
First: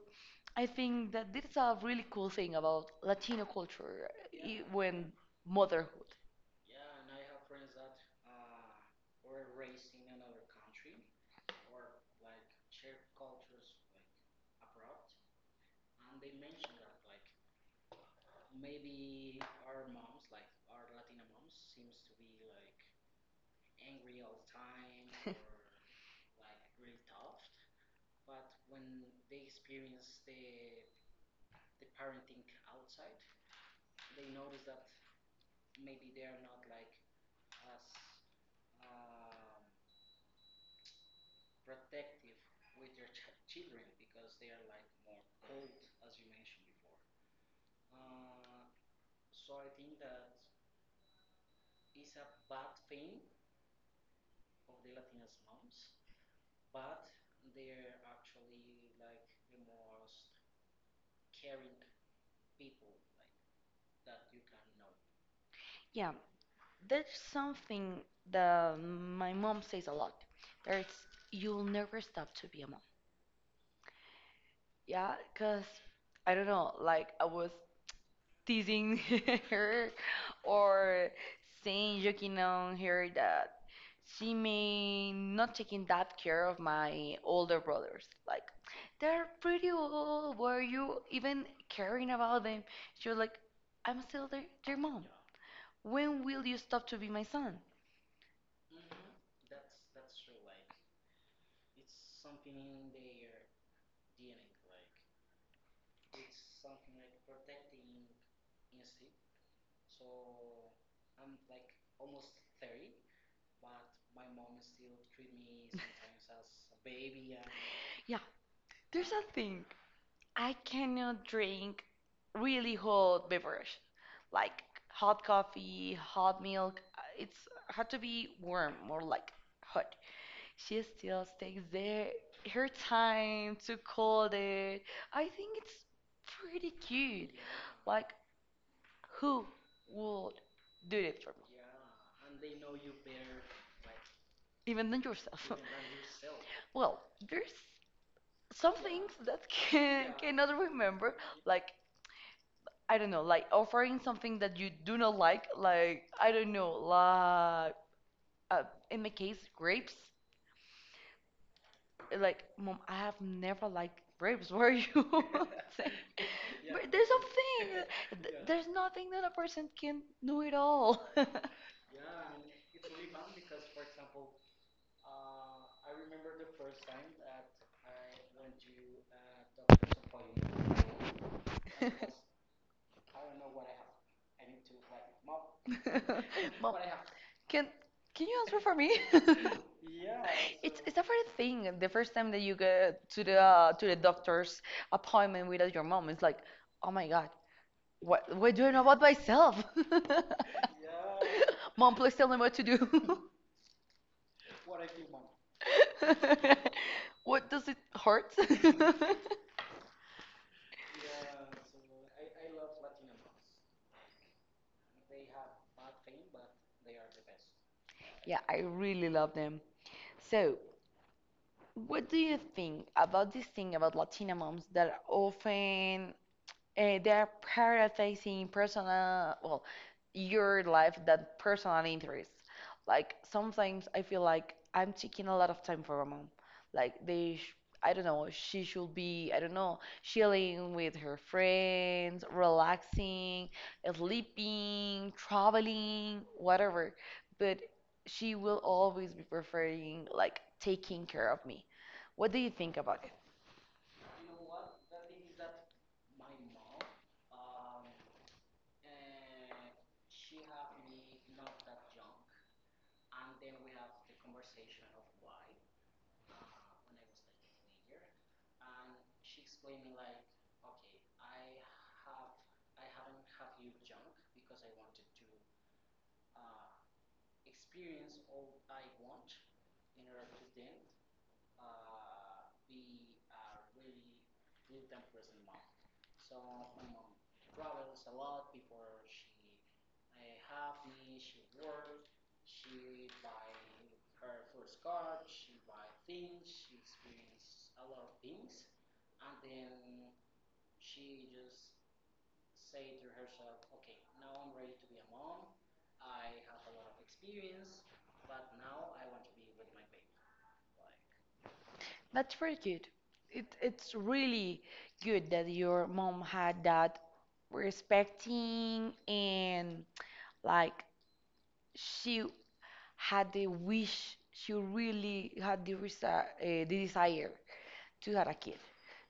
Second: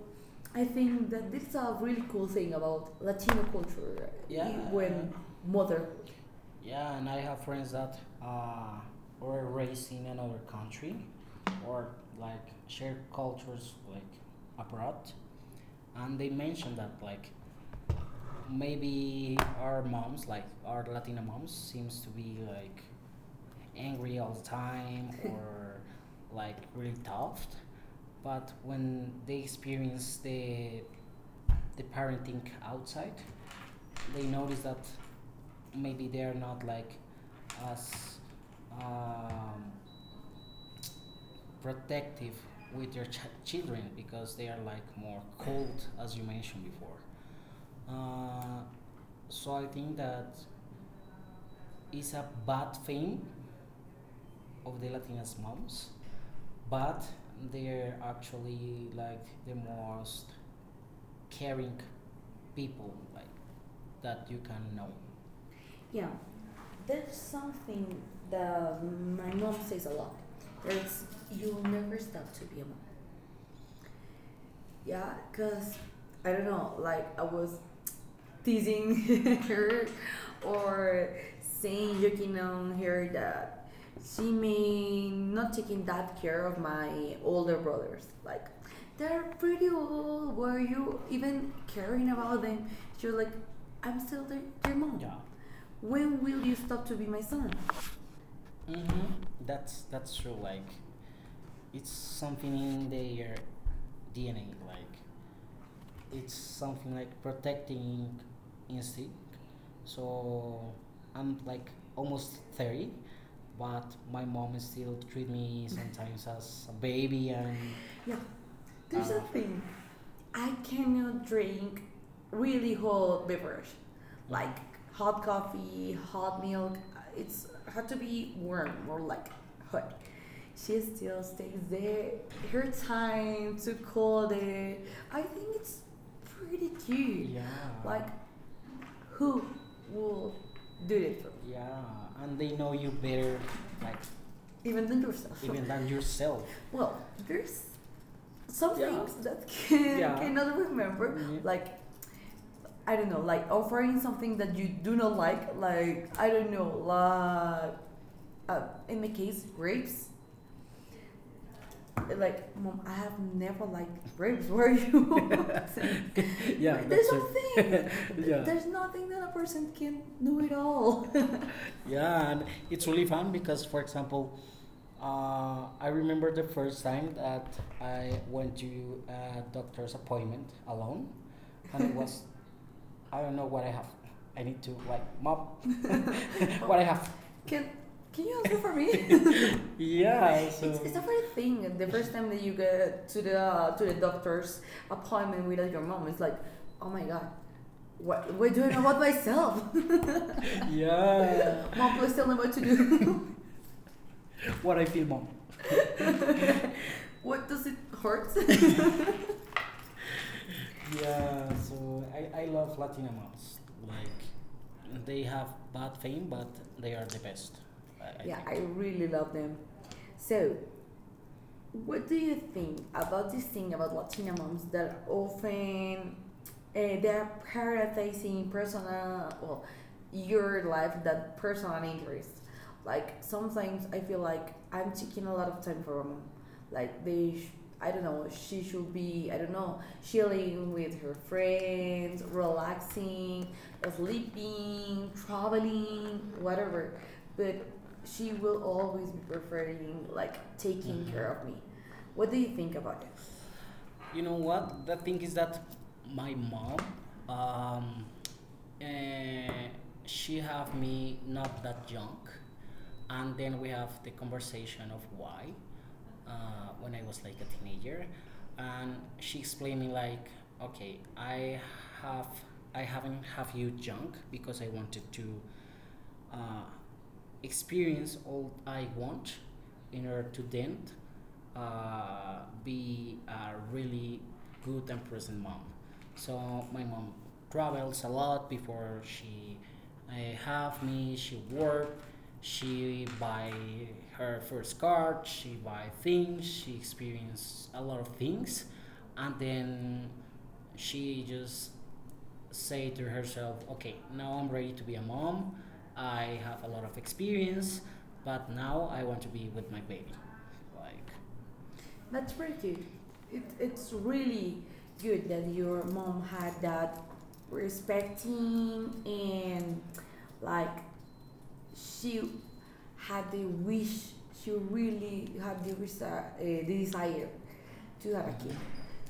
I
I
think
think
that
that
this
this
is
is
a
a
really
really
cool
cool
thing
thing about
about Latino
Latino culture
culture. Yeah.
when
When mother,
motherhood.
yeah, and I have friends that were raised in another country or like share cultures like abroad, and they mentioned that like maybe our moms, like our Latina moms, seems to be like angry all the time [laughs] or like really tough. But when they experience the parenting outside, they notice that maybe they are not like as um, protective with their ch- children because they are like more cold as you mentioned before, uh, so I think that it's a bad thing of the latinas moms, but they're actually like the most caring people like that you can know.
Yeah. There's
There's
something
something
that
that
my
my mom
mom says
says a
a lot.
lot.
There's
There's you
you'll
never
never
stop.
stop to be a mom. Yeah, cause
Because
I don't know, like
I
I was
was
teasing
teasing [laughs]
[laughs]
her
her or
or
saying
saying
joking
joking
on
on
her
her
that
that she
she may
may
not
not
taking
taking
that
that
care
care
of
of
my
my
older
older
brothers.
brothers
Like
like they're
they're pretty
pretty
old.
old,
Were
were
you
you
even
even
caring
caring
about
about
them?
them?
She
She
was
was like,
like, I'm
I'm still
still their, their
their mom.
mom.
Yeah. When
When will
will
you
you
stop
stop
to
to
be
be
my
my son?
son?
Mm-hmm. That's true. Like it's something in their DNA. Like it's something like protecting instinct. So I'm like almost 30, but my mom still treat me sometimes [laughs] as a baby. And
Yeah,
yeah,
there's
there's a thing.
something. I
I
cannot
cannot
drink
drink
really
really
hot
hot beverage,
beverage,
like
like hot
hot
coffee,
coffee,
hot
hot
milk.
milk.
It's
It's
had
had
to
to
be
be
warm,
warm
more
or like
like hot.
hot.
She
She
still
still stays
takes there
there.
her
Her
time
time
to
to
cold
call
it.
it. I
I
think
think it's
it's
pretty
pretty
cute.
cute. Yeah.
Like,
Like
who
who
would
will
do
do
it
it
for
for
me?
me? Yeah, and they know you better, like
Even
even
than
than yourself.
yourself.
Even than
[laughs]
yourself.
Well,
Well,
there's
there's
some
some yeah,
things
things
that
that can yeah,
cannot
cannot
remember,
remember. Yeah.
like
Like
I
I
don't
don't
know,
know,
like
like
offering
offering
something
something
that
that
you
you
do
do
not
not
like,
like.
like
Like
I
I
don't
don't
know,
know,
like
like
uh, in
in
my
my
case,
case,
grapes.
grapes.
Like,
Like
mom,
mom, I
I have
have never
never liked
liked grapes.
grapes. [laughs] Where are
Were
you? [laughs]
you? [laughs] So,
saying?
yeah,
But there's
there's
something,
nothing. [laughs]
[laughs]
Yeah.
there's
There's nothing
nothing
that
that a
a
person
person
can
can
do
do at
at all.
all.
[laughs]
Yeah, and it's really fun because, for example, I remember the first time that I went to a doctor's appointment alone, and it was [laughs] I don't know what I have. I need to like mop
[laughs]
[laughs]
Mom,
what I have.
can
Can
can
Can
you
you
answer
answer
for
for me?
me? [laughs]
[laughs] Yeah, It's, so it's
It's
it's
a
a
funny
funny
thing.
thing.
The
The
first
first
time
time
that
that
you
you
go
get to
to
the
the doctor's
doctor's appointment
appointment
without
without
your
your
mom,
mom,
it's
it's
like,
like, oh
oh my
my
God,
God,
what
what
do
do I
I know
know
about
about myself?
myself? [laughs]
[laughs]
yeah. [laughs]
Mom,
Mom,
please
please tell
tell
me
me
what
what
to
to
do.
do. [laughs]
[laughs] what I feel, mom. [laughs] what
What does
does it
it
hurt?
hurt? [laughs]
[laughs] yeah, so I love Latina moms. Like, they have bad fame, but they are the best. I, yeah,
Yeah,
think. I
I really
really love
love
them.
them.
So,
So, what
what do
do
you
you
think
think
about
about this
this
thing
thing
about
about
Latina
Latina
moms
moms
that
that
often
often
They are
they're
prioritizing
prioritizing personal,
personal, well,
well,
your
your life
life
than
than
personal
personal interests.
interests. Like
Like
sometimes
sometimes
I
I
feel
feel like
like I'm
I'm
taking
taking
a
a
lot
lot of
of time
time
for
for
a
a
mom.
mom. Like
Like, they,
they, sh
I
I
don't
don't
know,
know, she
she should
should
be,
be,
I
I
don't
don't
know,
know,
chilling
chilling with
with her
her friends,
friends, relaxing,
relaxing,
sleeping,
sleeping,
traveling,
traveling,
whatever.
whatever.
But
But
she
she will
will always
always
be
be
preferring
preferring
like
like taking
taking, mhm, care
care of
of me.
me.
What
What
do
do
you
you
think
think
about
about?
it? You know what? The thing is that my mom, um, eh, she have me not that young, and then we have the conversation of why, when I was like a teenager, and she explained me like, okay, have I haven't have you young because I wanted to, uh, experience all I want in order to then, be a really good and present mom. So my mom travels a lot before she, uh, have me. She worked. She buy her first car. She buy things. She experience a lot of things, and then she just say to herself, "Okay, now I'm ready to be a mom. I have a lot of experience, but now I want to be with my baby." Like, that's
That's
very
very
cute.
good. It's really good that your mom had that respecting
Mm, and
and like she
I
had the
wish
wish,
she
she
really
really had the, the
decided
desire
to
to have a
like it.
kid.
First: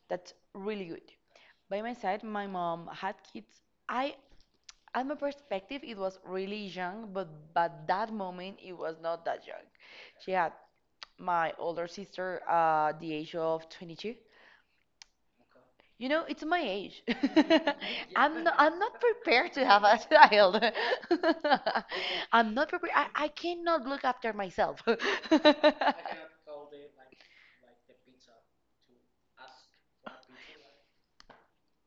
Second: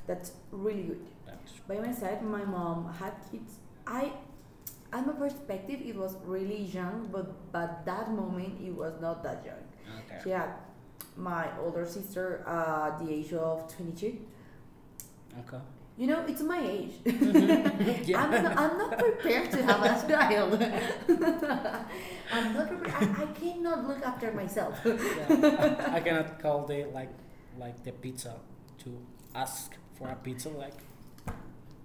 That's really good.
That's.
By my side, my mom had kids. I, at my perspective, it was really
Young,
young, but
but
that moment
when
it
it was
was not that young.
okay.
She had
Yeah.
my older sister at the age of 22.
22. Okay.
You know, it's my age. [laughs]
[laughs]
I'm not prepared to have a child.
[laughs]
[laughs] I'm
I'm
not
not.
prepared.
I,
I
I
cannot
cannot.
look after myself. [laughs]
I cannot call the, like the pizza, to ask for a pizza, like.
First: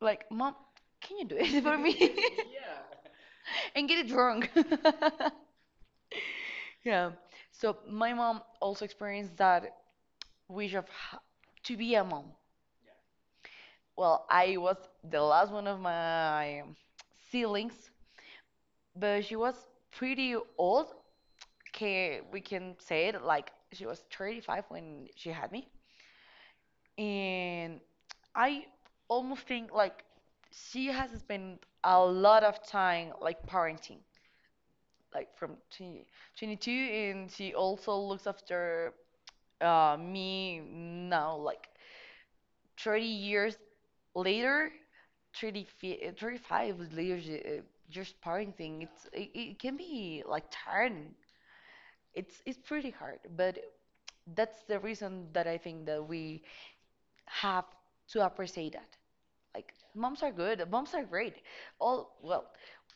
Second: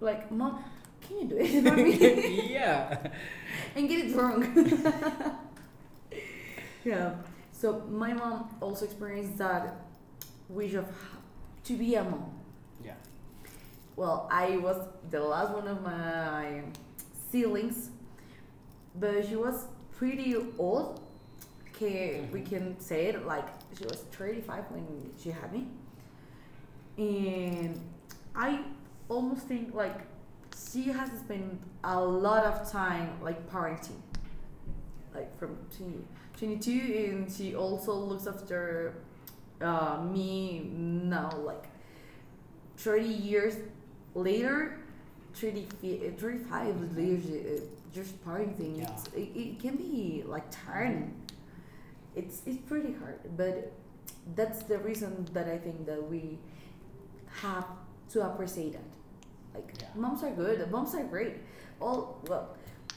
Like, mom,
mom, can
can you
you do
do
it
it
for
for me?
me? [laughs] yeah,
[laughs] And get it wrong. [laughs] Yeah. So my mom also experienced that wish of ha-
to
to
be
be
a
a
mom.
mom.
Yeah.
Well, I was the last one of my
Feelings,
siblings, but
but she
she was
was pretty
pretty old.
old.
can we
Can
can
can
say
say
it like she was 35
when
when she
she
had
had me,
me, and
and I
I almost
almost
think
think like
like
she
she
has
has
been
spent a lot of time like parenting
acting
like
like
from
from 20,
20, 22,
twenty-two, 22,
and
and
she
she
also looks after me now like
like
30
thirty
years
years,
later, 30,
35.
35 years just
Just parenting.
parenting.
Yeah.
It's
It's- it,
it
it
can
can
be
be
like
like
tiring.
tiring.
it's
It's
it's
it's
pretty
pretty hard,
hard but
but that's
that's
the
the
reason
reason that
that I
I
think.
think that we have to appreciate that. Like
Yeah. Mom.
moms are good, moms are great. All well,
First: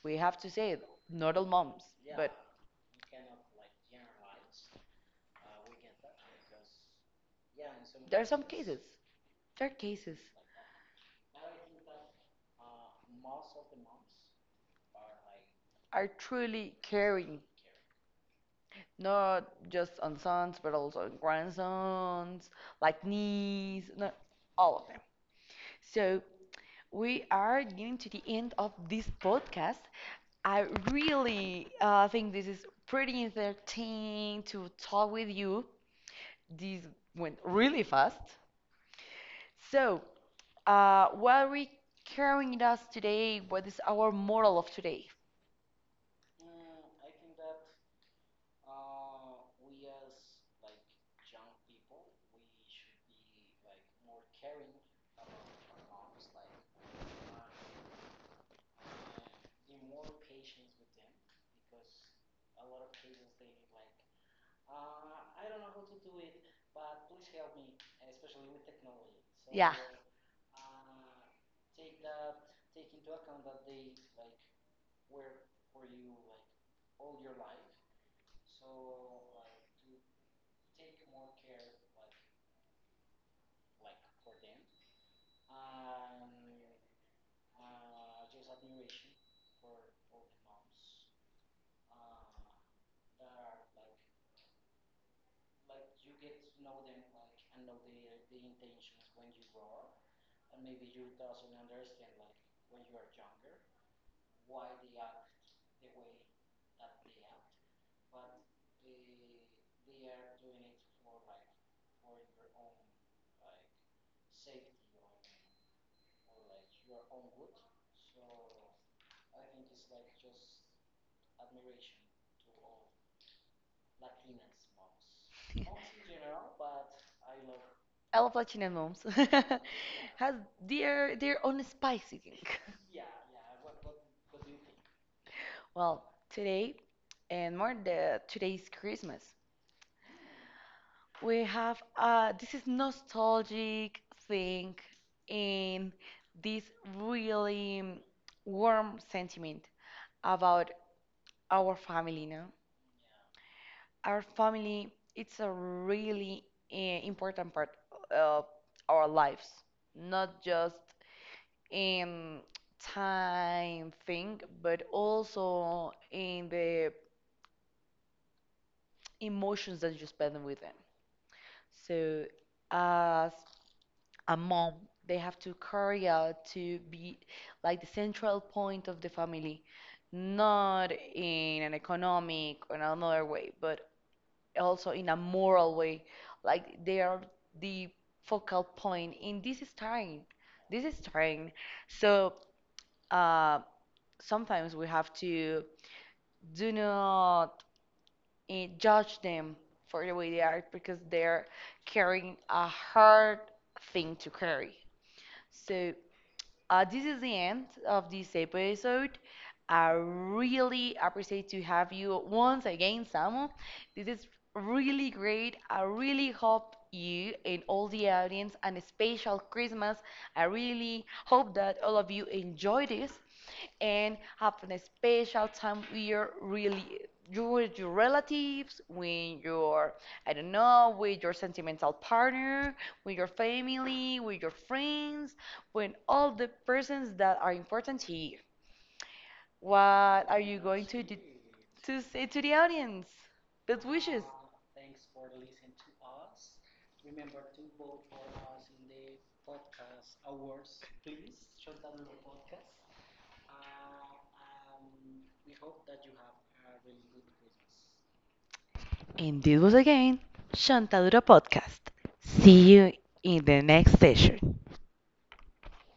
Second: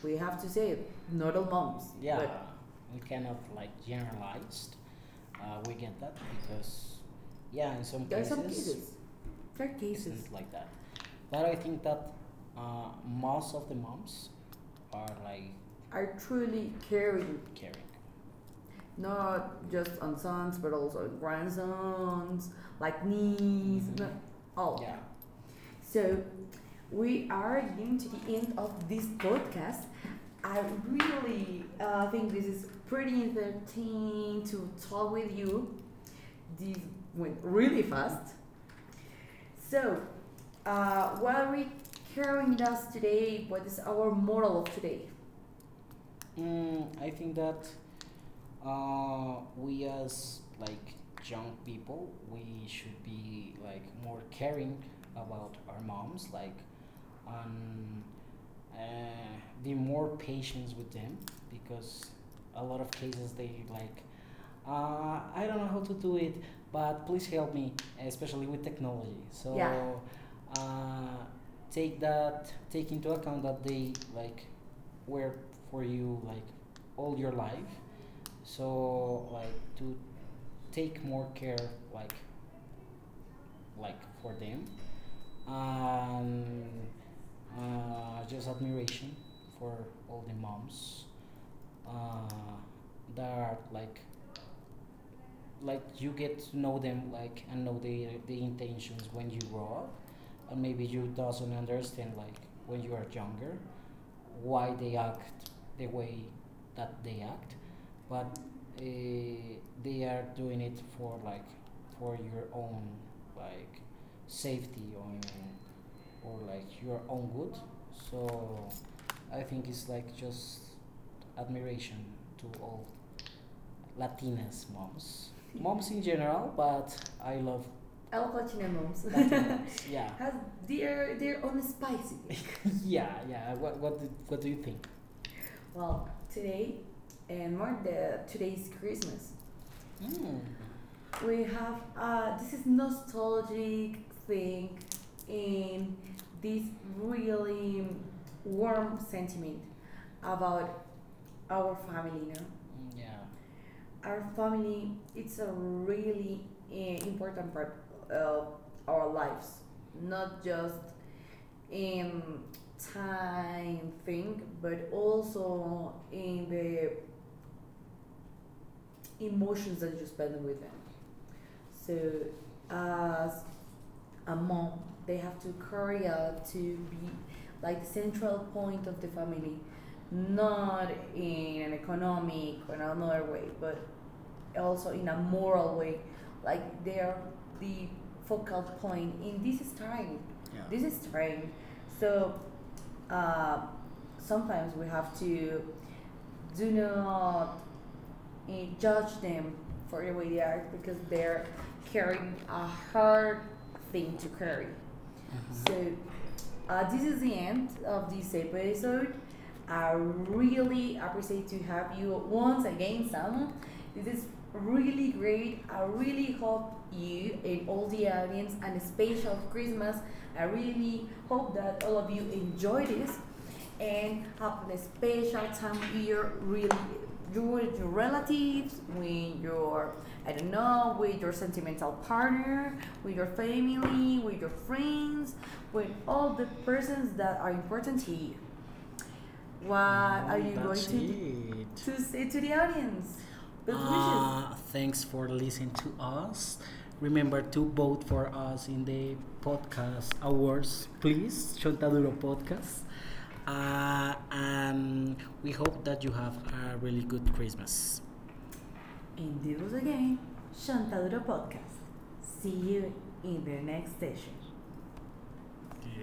we have to say it, not
Normal
all moms,
moms. Yeah.
but
But we cannot like generalize. We get that because, yeah, in some
there are
fair
some cases. Their cases
cases, it's like that. But I think that, most of the moms are like
are
really
truly
caring
caring,
caring.
not just on sons, but also on
Moms.
grandsons, like
Knees.
niece, no,
Mhm.
all of
Yeah.
them. So we
We are
are
getting
getting to
to
the
the end
end of
of this
this podcast.
podcast. I
I
really,
really think
think
this
this
is
is
pretty
pretty
entertaining
entertaining
to
to
talk
talk
with
with
you.
you. This
This went
went
really
really
fast.
fast.
So, what are we carrying with us today? What is our moral of today?
Mm, I think that, we as like young people, we should be like more caring about our moms, like, and, be more patient with them, because a lot of cases they like, I don't know how to do it, but please help me, especially with technology. So.
Yeah,
Yeah. uh, Take that take into account that they like were for you like all your life, so like to take more care, like like for them. um, just admiration for all the moms, uh, that are like you get to know them, like, and know the intentions when you grow up, and maybe you doesn't understand like when you are younger why they act the way that they act, but, uh, they are doing it for like, for your own, like, safety or, like your own good. So I think it's like just admiration to all Latinas moms, moms in general. But I love I
I love
love
Platina
Latina
moms
moms. [laughs] Latina moms. Yeah.
[laughs] has
Has their
their
their own
own
spice.
spicy thing.
[laughs] yeah, yeah. What do you think?
Well,
Well, today.
today and more the today's Christmas.
Mm.
We
We,
have
this
this
is
is
not,
nostalgic thing and
this,
this really
mm, warm
warm
scent.
sentiment about our family, no?
Yeah.
Our family,
It's
it's a really uh, important part of our lives,
not
not just in time
something,
thing, but
but
also
in
in
the
the
emotions
emotions
that
that
you
you
spend.
spend with them. So, as a mom. They have to carry out
So, be
to be like the central point of the family,
not
not
in
in
an
an
economic
economic or
or
another
another way,
way,
but
but also
also
in
in
a
a
moral
moral way.
way.
Like
Like
they
they are
are
the
the
focal
focal
point,
point, in
and this
this
is
is time.
tiring.
Yeah.
This
This
is tiring.
is,
So uh,
uh,
sometimes we have to
so
do not
in
judge them
them,
for
for
the way they are because they're
for
carrying a hard
our
thing to
fairy.
carry.
So,
So
uh,
this is the end
and
of this episode. I really appreciate to have you once again, Samu. This
this
is
is
really
really
great.
great.
I
I
really
really
hope
hope
you
you
and
and
all
all
the
the
audience
audience,
and a
and
special
special
Christmas.
Christmas,
I
I
really
really
hope
hope
that
that
all
all
of
of you
you enjoy
enjoy
this
this,
and
and have
having
a
a
special
special time
time
with your
here, really,
really you
with
with your
relatives,
relatives,
with
with your I don't know, with your sentimental partner, with your
family,
family,
with
with your friends,
friends,
with all the
persons
persons that
that
are important to
you
you.
want
What are you going to do,
to.
to say to the audience?
Lions.
Best wishes.
Thanks for listening to us. Remember to vote for us in the podcast awards, please. Chontaduro Podcast. And we hope that you have a really good Christmas.
And this
Indeed.
was again Shantadura Podcast. See you in the next session.
Yeah.